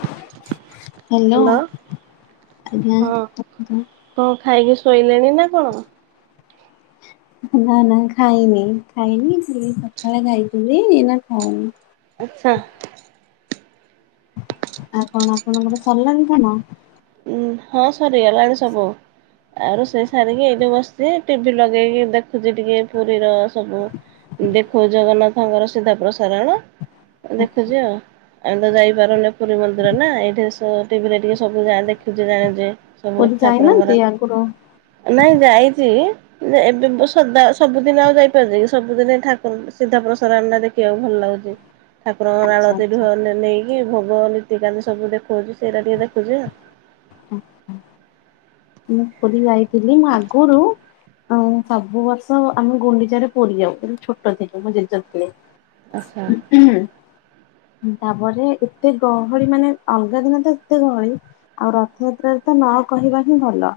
Hello ଆଜ୍ଞା ହଁ। କୁହନ୍ତୁ। କଣ ଖାଇକି ଶୋଇଲେଣି ନା କଣ? ନା ନା ଖାଇନି ଖାଇନି ସେଇ ସକାଳେ ଖାଇଥିଲି ଏଇନା ଖାଇନି। ଆଛା। ଆଉ କଣ ଆପଣଙ୍କର ସରିଲାଣି କାମ? ହଁ ସରିଗଲାଣି ସବୁ। ଆଉ ରୋସେଇ ସାରିକି ଏଇଠି ବସଛି ଟିଭି ଲଗେଇକି ଦେଖୁଛି ଟିକେ ପୁରୀର ସବୁ ଦେଖୋଉଛି ଜଗନ୍ନାଥଙ୍କର ସିଧା ପ୍ରସାରଣ। ଦେଖୁଛି ଆଉ ଆମେ ତ ଯାଇପାରୁନେ ପୁରୀ ମନ୍ଦିର ନା ଏଇଠି ଟିଭିରେ ଟିକେ ସବୁ ଯା ଦେ ଦେଖୁଚେ ଜାଣିଛେ ସବୁ ପୁରୀ ଠାକୁରଙ୍କର ଯାଇନାହାନ୍ତି ଆଗରୁ ନାଇଁ ଯାଇଛି। ଏବେ ସଦା ସବୁଦିନ ଆଉ ଯାଇପାରୁଛି କି ସବୁଦିନ ଠାକୁର ସିଧାପ୍ରସାରଣ ଟା ଦେଖି ଦେଖିବାକୁ ଭଲ ଲାଗୁଛି। ଠାକୁରଙ୍କର ଆଚ୍ଛା ଆଳତିଠୁ ଆଚ୍ଛା ନେଇକି ଭୋଗ ନୀତିକାନ୍ତି ସବୁ ଦେଖଉଛି ସେଇଟା ଟିକେ ଦେଖୁଛି ଆଉ। ଆଛା। ମୁଁ ପୁରୀ ଯାଇଥିଲି ମୁଁ ଆଗରୁ ଆଉ ସବୁ ବର୍ଷ ଆମେ ଗୁଣ୍ଡିଚାରେ ପୁରି ଯାଉ ଯେବେ ଛୋଟ ଥିଲି ମୋ ଜେଜ ଥିଲେ। ଆଚ୍ଛା ହୁଁ। ତାପରେ ଏତେ ଗହଳି ମାନେ ଅଲଗା ଦିନ ତ ଏତେ ଗହଳି। ଆଉ ରଥଯାତ୍ରାରେ ତ ନ କହିବା ହିଁ ଭଲ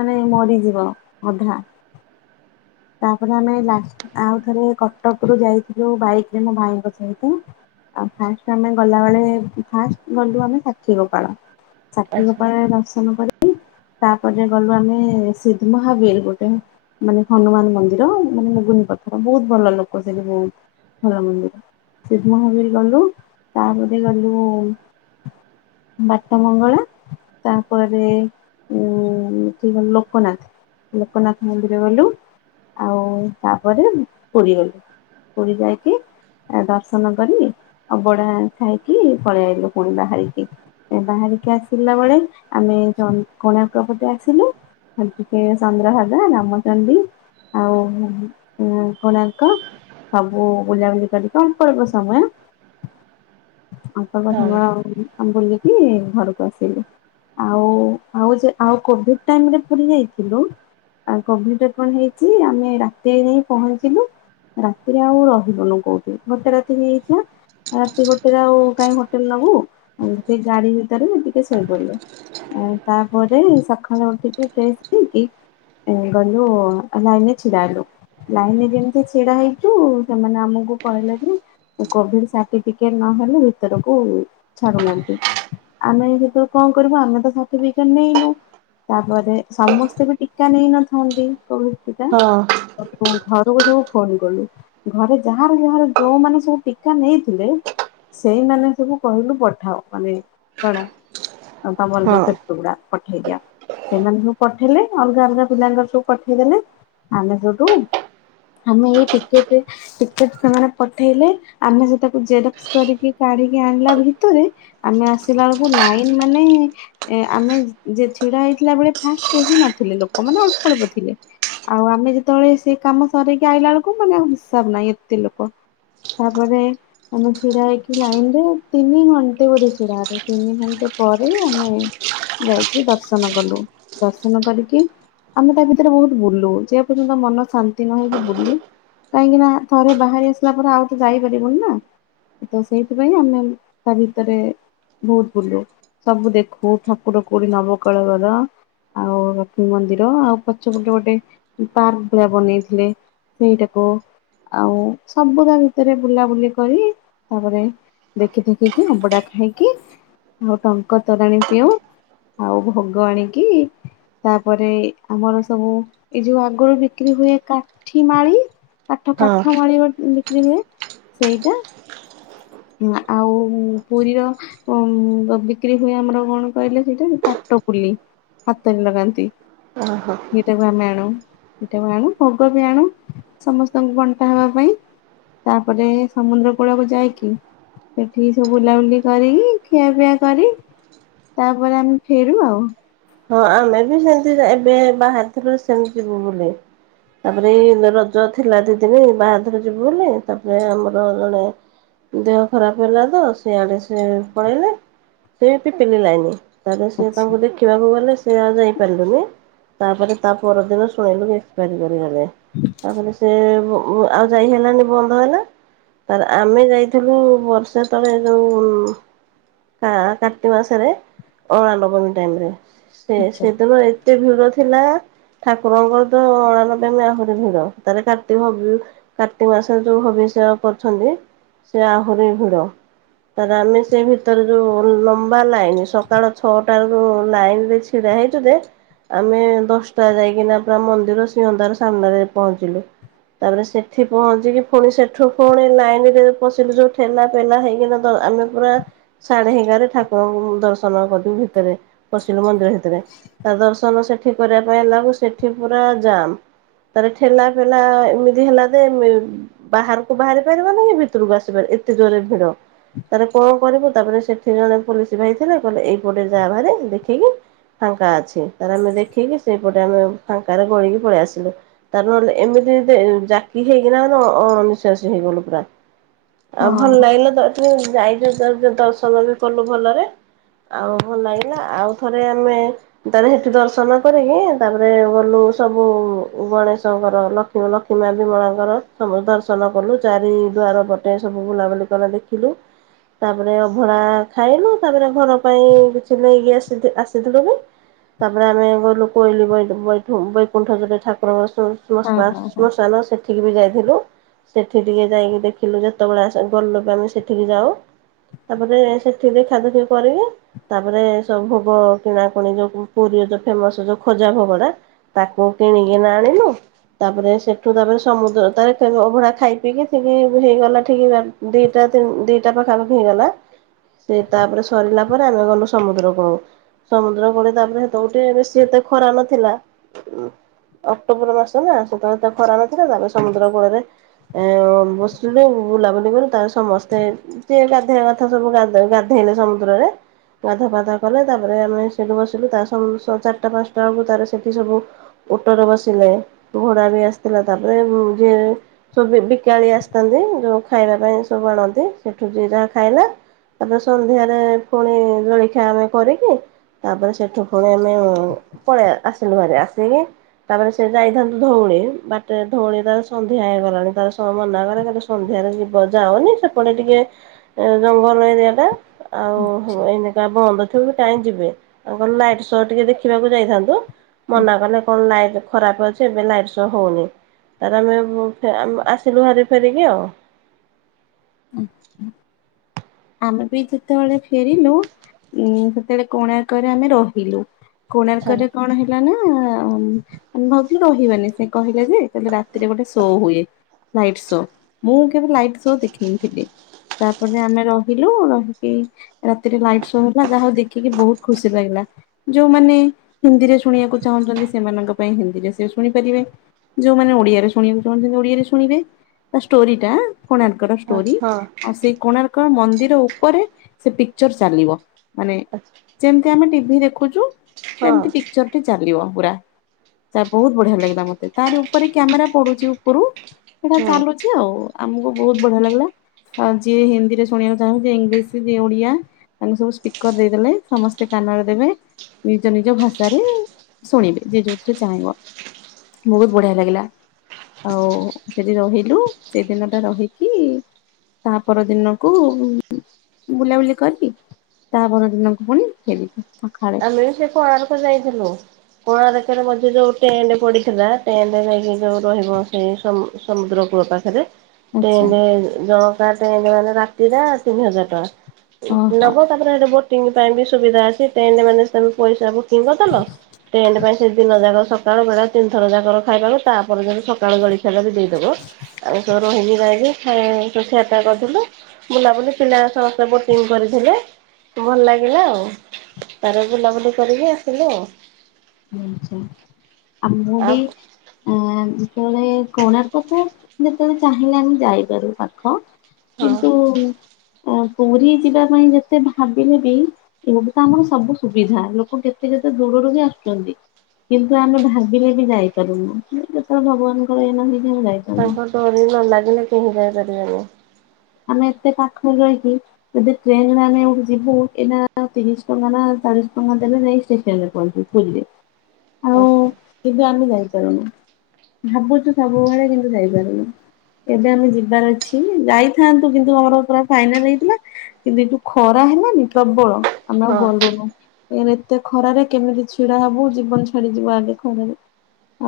ମାନେ ମରିଯିବ ଅଧା। ତାପରେ ଆମେ ଲାଷ୍ଟ ଆଉ ଥରେ କଟକରୁ ଯାଇଥିଲୁ ବାଇକରେ ମୋ ଭାଇଙ୍କ ସହିତ। ଆଉ ଫାଷ୍ଟ ଆମେ ଗଲାବେଳେ ଫାଷ୍ଟ ଗଲୁ ଆମେ ସାକ୍ଷୀ ଗୋପାଳ। ସାକ୍ଷି ଆଚ୍ଛା ଗୋପାଳ ରେ ଦର୍ଶନ ପରେ ତାପରେ ଗଲୁ ଆମେ ସିଦ୍ଧ ମହାବୀର ଗୋଟେ ମାନେ ହନୁମାନ ମନ୍ଦିର ମାନେ ମୁଗୁନି ପଥର ବହୁତ ଭଲ ଲୋକ ସେଇଠି ବହୁତ ଭଲ ମନ୍ଦିର। ସିଧ ମହାବୀର ଗଲୁ, ତାପରେ ଗଲୁ ବାଟ ମଙ୍ଗଳା, ତାପରେ ଉଁ କି ଗ ଲୋକନାଥ ଲୋକନାଥ ମନ୍ଦିର ଗଲୁ। ଆଉ ତାପରେ ପୁରୀ ଗଲୁ, ପୁରୀ ଯାଇକି ଦର୍ଶନ କରି ଆଉ ଅବଢ଼ା ଖାଇକି ପଳେଇ ଆଇଲୁ ପୁଣି ବାହାରିକି। ଏ ବାହାରିକି ଆସିଲା ବେଳେ ଆମେ କୋଣାର୍କ ପଟେ ଆସିଲୁ। ଆ ଟିକେ ଚନ୍ଦ୍ରଭାଗା ରାମଚଣ୍ଡୀ। ଆଉ ଉମ କୋଣାର୍କ। ସବୁ ବୁଲାବୁଲି କରିକି ଅଳ୍ପ ଅଳ୍ପ ସମୟ ହଁ ସର୍ ବୁଲିକି ଘରକୁ ଆସିଲୁ। ଆଉ ଆଉ ଆଉ କୋଭିଡାଇମରେ ପୁରି ଯାଇଥିଲୁ ଆଉ କୋଭିଡ ରେ କଣ ହେଇଛି ଆମେ ରାତି ନେଇ ପହଞ୍ଚିଲୁ। ରାତିରେ ଆଉ ରହିଲୁନୁ କୋଉଠି ଗୋଟେ ରାତି ହେଇଯାଇଥିଲା। ରାତି ଗୋଟେରେ ଆଉ କାଇହିଁ ହୋଟେଲ ନବୁ ଆଉ ସେ ଗାଡି ଭିତରେ ଟିକେ ଶୋଇପଡ଼ିଲ ତାପରେ ସକାଳେ ଉଠିକି ଫକି ଗଲୁ ଲାଇନ ରେ ଛିଡା ହେଲୁ ଲାଇନ ରେ ଯେମତି ଛିଡା ହେଇଛୁ ସେମାନେ ଆମକୁ କହିଲେ ଯେ କୋଭିଡ ସାର୍ଟିଫିକେଟ ନହେଲେ ଭିତରକୁ ଛାଡୁନାହାନ୍ତି ଆମେ ସେ କଣ କରିବୁ ଆମେ ତ ସାର୍ଟିଫିକେଟ ନେଇନୁ ତାପରେ ସମସ୍ତେ ବି ଟୀା ନେଇନଥାନ୍ତି କୋଭିଡ ଟିକା ହଁ ଆଉ ତ ଘରକୁ ସବୁ ଫୋନ କଲୁ ଘରେ ଯାହାର ଯାହାର ଯୋଉମାନୋନ ସବୁ ଟୀ ନେଇଥିଲେ ସେଇମାନେେ ସବୁ କହିଲୁ ପଠାଅ ମାନେ କଣ ତମର ହଁ ଯୋଉ ଗୁଡା ପଠେଇ ଦିଅ ସେମାନେ ସବୁ ପଠେଇଲେ ଅଲଗା ଅଲଗା ପିଲାଙ୍କର ସବୁ ପଠେଇଦେଲେ ଆମେ ଯୋଠୁ ଆମେ ଏଇ ଟିକେ ଟିକେ ସେମାନେ ପଠେଇଲେ ଆମେ ସେ ତାକୁ ଜେରକ୍ସ କରିକି କାଢିକି ଆଣିଲା ଭିତରେ ଆମେ ଆସିଲା ବେଳକୁ ଲାଇନ ମାନେ ଏ ଆମେ ଯେ ଛିଡା ହେଇଥିଲା ବେଳେ ଫାଷ୍ଟ କେହି ନଥିଲେ ଲୋକମାନୋନେ ଅଳ୍ପ ଅଳ୍ପ ଥିଲେ ଆଉ ଆମେ ଯେତେବେଳେ ସେ କାମ ସରକି ଆଇିଲା ବେଳକୁ ମାନେ ହିସାବ ନାହିଁ ଏତେ ଲୋକ ତାପରେ ଆମେ ଛିଡା ହେଇକି ଲାଇନ ରେ ତିନି ଘଣ୍ଟେ ବୋଧେ ଛିଡା ତିନି ଘଣ୍ଟେ ପରେ ଆମେ ଯାଇକି ଦର୍ଶନ କଲୁ ଦର୍ଶନ କରିକି ଆମେ ତା ଭିତରେ ବହୁତ ବୁଲୁ ଯେ ପର୍ଯ୍ୟନ୍ତ ମନ ଶାନ୍ତି ନହେ ଯେ ବୁଲୁ କାହିଁକି ନା ଥରେ ବାହାରି ଆସିଲା ପରେ ଆଉ ତ ଯାଇପାରିବୁନି ନା ତ ସେଇଥିପାଇଁ ଆମେ ତା ଭିତରେ ବହୁତ ବୁଲୁ ସବୁ ଦେଖୁ ଠାକୁର କୋଡି ନବକଳର ଆଉ ଲକ୍ଷ୍ମୀ ମନ୍ଦିର ଆଉ ପଛପଟଟ ପାର୍କ ଭା ବନେଇଥିଲେ ସେଇଟାକୁ ଆଉ ସବୁଦ ଭିତରେ ବୁଲାବୁଲି କରି ତାପରେ ଦେଖି ଦେଖିକି ଅବଡା ଖାଇକି ଆଉ ଟଙ୍କା ତରାଣି ପିଉ ଆଉ ଭୋଗ ଆଣିକି ତାପରେ ଆମର ସବୁ ଏଇ ଯୋଉ ଆଗରୁ ବିକ୍ରି ହୁଏ କାଠି ମାାରି କାଠ ହଁ କାଠ ମାାରିବା ବିକି ହୁଏ ସେଇଟା ଆଉ ପୁରୀର ଉ ବିକ୍ରି ହୁଏ ଆମର କଣ କହିଲେ ସେଇଟା ପାଟ ପୁଲି ହାତରେ ଲଗାନ୍ତି ଓହୋ ଏଇଟାକୁ ଆମେ ଆଣୁ ଏଇଟାକୁ ଆଣୁ ପୋଗ ବି ଆଣୁ ସମସ୍ତଙ୍କୁ ବଣ୍ଟା ହେବା ପାଇଁ ତାପରେ ସମୁଦ୍ର କୂଳକୁ ଯାଇକି ସେଠିକି ସବୁ ବୁଲାବୁଲି କରିକି ଖିଆପିଆ କରି ତାପରେ ଆମେ ଫେରୁ ଆଉ ହଁ ଆମେ ବି ସେମିତି ଏବେ ବାହାରିଥିଲୁ ସେମିତି ଯିବୁ ବୋଲି ତାପରେ ଏଇ ରଜ ଥିଲା ଦି ଦିନ ବାହାଘର ଯିବୁ ବୋଲି ତାପରେ ଆମର ଜଣେ ଦେହ ଖରାପ ହେଲା ତ ସେଇଆଡେ ସ ପଳେଇଲେ ସେ ପିଲିଲାଇନି ତାହେଲେ ସେ ଆଚ୍ଛା। ତାଙ୍କୁ ଦେଖିବାକୁ ଗଲେ ସେ ଆଉ ଯାଇପାରିଲୁନି ତାପରେ ତା ପରଦିନ ଶୁଣେଇିଲୁ କି ରଲେ ତାପରେ ସେ ଆଉ ଯାଇ ହେଲାନି ବନ୍ଦ ହେଲା ତାର୍ ଆମେ ଯାଇଥିଲୁ ବର୍ଷେ ତଳେ ଯୋଉ କାର୍ତ୍ତି ମାସରେ ଅଣ ନବମୀ ଟାଇମ ରେ ସେ ଆଛା ସେଦିନ ଏତେ ଭିଡ ଥିଲା ଠାକୁରଙ୍କର ତ ଅଣାନବେ ମ ଆହୁରି ଭିଡ ତାରେ କାର୍ତ୍ତିକ କାର୍ତ୍ତିକ ମାସରେ ଯୋଉ ଭବିଷ୍ୟତ କରୁଛନ୍ତି ସେ ଆହୁରି ଭିଡ ତାର ଆମେ ସେ ଭିତରେ ଯୋଉ ଲମ୍ବା ଲାଇନ ସକାଳ ଛଅଟା ଯୋ ଲାଇନ ରେ ଛିଡ଼ା ହେଇଚୁ ଯେ ଆମେ ଦଶଟା ଯାଇକିନା ପୁରା ମନ୍ଦିର ସିଂହଦ୍ୱାର ସାମ୍ନାରେ ପହଞ୍ଚିଲୁ। ତାପରେ ସେଠି ପହଞ୍ଚିକି ପୁଣି ସେଠୁ ପୁଣି ଲାଇନ ରେ ପଶିଲୁ ଯୋଉ ଠେଲା ପେଲା ହେଇକିନା ତ ଆମେ ପୁରା ସାଢ଼େ ଏଗାର ଠାକୁରଙ୍କୁ ଦର୍ଶନ କଲୁ ଭିତରେ ବସିଲୁ ମନ୍ଦିର ଭିତରେ। ରେ ତା ଦର୍ଶନ ସେଠି କରିବା ପାଇଁ ଲାଗୁ ସେଠି ପୁରା ଯାମ୍। ତାର ଠେଲା ପେଲା ଏମିତି ହେଲା ଯେ ବାହାରକୁ ବାହାରି ପାରିବନି କି ଭିତରକୁ ଆସିପାରିବନି ଏତେ ଜୋରରେ ଭିଡ଼। ତାରେ କଣ କରିବୁ ତାପରେ ସେଠି ଜଣେ ପୋଲିସ ଭାଇ ଥିଲେ କହିଲେ ଏଇପଟେ ଯା ବାହାରେ ଦେଖିକି ଫାଙ୍କା ଅଛି ତାର ଆମେ ଦେଖିକି ସେଇପଟେ ଆମେ ଫାଙ୍କାରେ ଗୋଳିକି ପଳେଇ ଆସିଲୁ। ତାର ନହେଲେ ଏମିତି ଜାକି ହେଇକିନା ଅଣ ନିିଶ୍ୱାସ ହେଇଗଲୁ ପୁରା। ଆଉ ଭଲ ହଁ ଲାଗିଲା ଯାଇକି ଦର୍ଶନ ବି କଲୁ ଭଲରେ। ଆଉ ଭଲ ଲାଗିଲା ଆଉ ଥରେ ଆମେ ତାହେ ସେଠି ଦର୍ଶନ କରିକି ତାପରେ ଗଲୁ ସବୁ ଗଣେଶଙ୍କର ଲକ୍ଷ ଲକ୍ଷ୍ମୀ ମାବି ମାଁ ଆଙ୍କର ସବୁ ଦର୍ଶନ କଲୁ ଚାରି ଦୁଆର ପଟେ ସବୁ ବୁଲାବୁଲି କଲେ ଦେଖିଲୁ। ତାପରେ ଅଭଡ଼ା ଖାଇଲୁ ତାପରେ ଘର ପାଇଁ କିଛି ନେଇକି ଆସି ଆସିଥିଲୁ ବି ତାପରେ ଆମେ ଗହଲୁ କୋଇଲି ବ ବ ବୈକୁଣ୍ଠ ଜୋରେ ଠାକୁର ବସୁ ହଁ ମଶମା ହଁ ହଁ। ମଶଲେ ସେଠିକି ବି ଯାଇଥିଲୁ ସେଠି ଟିକେ ଯାଇକି ଦେଖିଲୁ ଯେତେବେଳେ ଆସ ଗଲ ବି ଆମେ ସେଠିକି ଯାଉ ତାପରେ ସେଠି ଦେଖା ଦେଖି କରିକି ତାପରେ ସବୁ ଭୋଗ କିଣା ପୁଣି ଯୋଉ ପୁରୀ ଯୋଉ ଫେମସ ଯୋଉ ଖୋଜା ଭୋଗଟା ତାକୁ କିଣିକିନା ଆଣିଲୁ। ତାପରେ ସେଠୁ ତାପରେ ସମୁଦ୍ର ତ ଅଭଡ଼ା ଖାଇ ପିଇକି ଠିକ ହେଇଗଲା ଠିକ। ଦିଟା, ତିନ୍ -ଦିଟା ପାଖାପାଖି ହେଇଗଲା। ସେ ତାପରେ ସରିଲା ପରେ ଆମେ ଗଲୁ ସମୁଦ୍ରକୁ। ସମୁଦ୍ରକୂଳେ ତାପରେ ହେତେବେଳକୁ ଗୋଟେ ବେଶି ଏତେ ଖରା ନଥିଲା। ଅକ୍ଟୋବର ମାସ ନା ସେତେବେଳେତେ ଖରା ନଥିଲା ତାହେଲେ ସମୁଦ୍ର କୂଳରେ ଏ ବସିଲୁ ବୁଲାବୁଲି କଲୁ ତାପରେ ସମସ୍ତେ ଯିଏ ଗାଧେଇବା କଥା ସବୁ ଗାଧେଇଲେ ସମୁଦ୍ରରେ ଗାଧା ପାଧା କଲେ ତାପରେ ଆମେ ସେଠୁ ବସିଲୁ ତା ଚାରିଟା ପାଞ୍ଚଟା ବେଳକୁ ତାର ସେଠି ସବୁ। ଓଟରେ ବସିଲେ, ଘୋଡ଼ା ବି ଆସିଥିଲା ତାପରେ ଯିଏ ସବୁ ବିକାଳି ଆସିଥାନ୍ତି ଯୋଉ ଖାଇବା ପାଇଁ ସବୁ ଆଣନ୍ତି ସେଠୁ ଯେ ଯାହା ଖାଇଲା। ତାପରେ ସନ୍ଧ୍ୟାରେ ପୁଣି ଜଳଖିଆ ଆମେ କରିକି ତାପରେ ସେଠୁ ପୁଣି ଆମେ ପଳେଇ ଆସିଲୁ ଘରେ ଆସିକି ତା'ପରେ ସେ ଯାଇଥାନ୍ତୁ ଧଉଳୀ! ବାଟେରେ ଧଉଳି ତା ସନ୍ଧ୍ୟା ହେଇଗଲାଣି ତାର ସ ମନା କଲେ। କଲେ ସ ସନ୍ଧ୍ୟାରେ ଯିବ ଯାଅନି। ସେପଟେ ଟିକେ ଜଙ୍ଗଲ ଏରିଆ ଟା ଆଉ ଏଇନିକା ବନ୍ଦ ଥିବ। କାଇଁ ଯିବେ? ତାଙ୍କର ଲାଇଟ୍ ଶୋ ଟିକେ ଦେଖିବାକୁ ଯାଇଥାନ୍ତୁ। ମନା କଲେ କଣ ଲାଇ ଦେଖ ଖରାପ ଅଛି। ଏବେ ଲାଇଟ୍ ଶୋ ହଉନି। ତାର ଆମେ-ଏ-ମ ଆମ୍ ଆସିଲୁ ହାରି ଫେରିକି ଆଉ। ଆମେ ବି ଯେତେବେଳେ ଫେରିଲୁ, ଉଁ ସେତେବେଳେ କୋଣାର୍କରେ ଆମେ ରହିଲୁ। ଆଚ୍ଛା କୋଣାର୍କରେ କଣ ହେ ଲାନା, ଆମ୍ ଆମେ ଭାବିଥିଲୁ ରହିବାନି। ସେ କହିଲେ ଯେ ରାତିରେ ଗୋଟେ ଶୋ ହୁଏ। Light show! ମୁଁ କେବେ ଲାଇଟ୍ ଶୋ ଦେଖିନଥିଲି? ତା'ପରେ ଆମେ ରହିଲୁ। ରହିକି ରାତିରେ ଲାଇଟ୍ ଶୋ ହେଲା, ଯାହାହଉ ଦେଖିକି ବହୁତ ଖୁସି ଲାଗିଲା। ଯୋଉଁ ମାନେ ହିନ୍ଦୀରେ ଶୁଣିବାକୁ ଚାହୁଁଛନ୍ତି, ସେମାନଙ୍କ ପାଇଁ ହିନ୍ଦୀରେ ସେ ଶୁଣିପାରିବେ। ଯୋଉଁ ମାନେ ଓଡ଼ିଆରେ ଶୁଣିବାକୁ ଚାହୁଁଛନ୍ତି ଓଡ଼ିଆରେ ଶୁଣିବେ। ତା ଷ୍ଟୋରିଟା-ଆ କୋଣାର୍ ର୍କର ହଁ ଷ୍ଟୋରୀ। ଆଉ, ସେ କୋଣାର୍କ ମନ୍ଦିର ଉପରେ ସେ ପିକ୍ଚର୍ ଚାଲିବ। ମାନେ ହଁ ଯେମିତି ଆମେ ଟିଭିି ଦେଖୁଛୁ। ହଁ ଯେମିତି ପିକ୍ଚରଟି ଚାଲିବ ପୁରା। ତା ବହୁତ ବଢ଼ିଆ ଲାଗିଲା ମତେ। ତାରି ଉପରେ କ୍ୟାମେରା ପଡୁଛି ଉପରୁ। ହେଟା ହଁ ଚାଲୁଛି ଆଉ। ଆମକୁ ବହୁତ ବଢ଼ିଆ ଲାଗିଲା। ଆ ଯିଏ ହିନ୍ଦୀରେ ଶୁଣିଆ ଯାହଉ, ଯିଏ ଇଂଲିଶ ଯିଏ ଓଡ଼ିଆ, ତାଙ୍କୁ ସବୁ ସ୍ପିକର ଦେଇଦେଲେ, ସମସ୍ତେ କାନରେ ଦେବେ। ନିଜ ନିଜ ଭାଷାରେ ଶୁଣିବେ। ଯିଏ ଯୋଉଥିରେ ଚାହିଁବ। ବହୁତ୍ ବଢ଼ିଆ ଲାଗିଲା। ଆଉ ସେଠି ରହିଲୁ, ସେଦିନ ଟା ରହିକି ତାହା ପର ଦିନକୁ ଉ ଉ ବୁଲାବୁଲି କରି, ତାହା ପରଦିନକୁ ପୁଣି ଫେରିଲୁ ସଖାଳେ। ଆମେ ବି ସେ କୋଣାର୍କୁ ଯାଇଥିଲୁ? କୋଣାର୍କ ରେ ମଝି ଯୋଉ ଟେଣ୍ଡ ପଡିଥିଲା, ଟେଣ୍ଡ ରେ ଯାଇକି ଯୋଉ ରହିବ, ସେଇ ସମ-ସମୁଦ୍ର କୂଳ ପାଖ୍ ରେ ଆଚ୍ଛା ଟେଣ୍ଡେ ଜଣକା ଟେଣ୍ଡ ମାନେ, ରାତିଟା ତିନ ହଜାର ଟଙ୍କା ଓହୋ ନବ। ତା'ପରେ ହେଠେ ବୋଟିଂ ପାଇଁ ବି ସୁବିଧା ଅଛି। ଟେଣ୍ଡ ମାନେ ସେମ୍ ପଇସା ବୁ କିଙ୍ଗ୍ କଦେଲ। ଟେଣ୍ଡ ପାଇଁ ସେ ଦିନ ଯାକ, ସକ୍ ସକାଳୁ ବେଳା ତିନିଥର ଯାକର ଖାଇବାକୁ, ତା'ପରଦିନ ସକାଳୁ ଜଲିଖିଆଟା ବି ଦେଇଦବ। ଆଉ, ସବୁ ରୁହିଁକି ଯାଇକି, ଖାଇ-ଇ ଖିଆ ପିଆ କରିଥିଲୁ ତ, ବୁଲାବୁଲି ପିଲା ସ ବୋଟିଙ୍ଗ୍ କରିଥିଲେ। ଭଲ ଲାଗିଲା ଆଉ। ତାରେ ବୁଲାବୁଲି କରିକି ଆସିଲୁ ଆଉ। ଆଛା, ଆ ମୁଁ ଆଉ ବି ଆ, ଯେତେବେଳେ କୋଣାର୍କ ତ ଯେତେବେଳେ ଚାହିଁଲେ ଆମେ ଯାଇପାରୁ ପାଖ। ହଁ କିନ୍ତୁ-ଉ ଆଁ ପୁରୀ ଯିବା ପାଇଁ ଯେତେ ଭାବିଲେ ବି ଏଇଠୁ ତ ଆମର ସବୁ ସୁବିଧା! ଲୋକ କେତେ କେତେ ଦୂରରୁ ହିଁ ଆସୁ ଚନ୍ତି। କିନ୍ତୁ ଆମେ ଭାବିଲେ ବି ଯାଇପାରୁନୁ। ଯେତେବେଳେ ଭଗବାନଙ୍କ କାଳ ଏଇନା ହେଇ ଯାଅ, ମୁଁ ଯାଇପାରୁନି। ତାଙ୍କ ଡୋରି ନ ଲାଗିଲେ, କେହିଁ ଯାଇପାରିବେନି? ଆମେ ଏତେ ପାଖରେ ରହିିକି ଯଦି ଟ୍ରେନ୍ ରେ ଆମେ ଏଇଠୁ ଯିବୁ। ଏଇନା ତିରିଶ ଟଙ୍କା ନା ଚାଳିଶ ଟଙ୍କା ଦେଲେ ଯାଇ ଷ୍ଟେସନ ରେ ପହଞ୍ଚିବୁ। ପୁରୀ ରେ। ଆ ହ। କିନ୍ତୁ ଆମେ ଯାଇ ପାରୁନୁ। ଭାବୁଛୁ ସବୁବେଳେ, କିନ୍ତୁ ଯାଇପାରୁନି। ଏବେ ଆମେ ଯିବାର ଅଛି, ଯାଇଥି ଥାନ୍ତୁ। କିନ୍ତୁ ଆମର ପୁରା ଫାଇନାଲ୍ ହେଇଥିଲା। କିନ୍ତୁ ଏଯଉ ଖରା ହେଲାନି ପ୍ରବଳ ଆମେ ଆଉ ହଁ ଗଲୁନୁ। କାଇଁ ନା ଏତେ ଖରାରେ କେମିତି ଛିଡା ହବୁ? ଜୀବନ ଛାଡିଯିବ, ଆଗେ ଖରାରେ।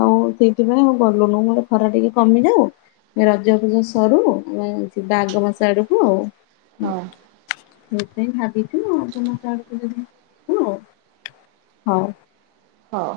ଆଉ ସେଇଥିପାଇଁ ଆଉ ଗଲୁନୁ। [unintelligible] ଖରା ଟିକେ କମିଯାଉ ରଜ ଫଜ ସରୁ। [unintelligible] ଯିବା ଆଗ ମାସ ଆଡକୁ ଆଉ। ହଁ ସେଇଥିପାଇଁ ଭାବିଛୁ, ଆଗ ମାସ ଆଡକୁ ଯିବୁ [inaudible] ଆଉ। ହଉ। ହଉ।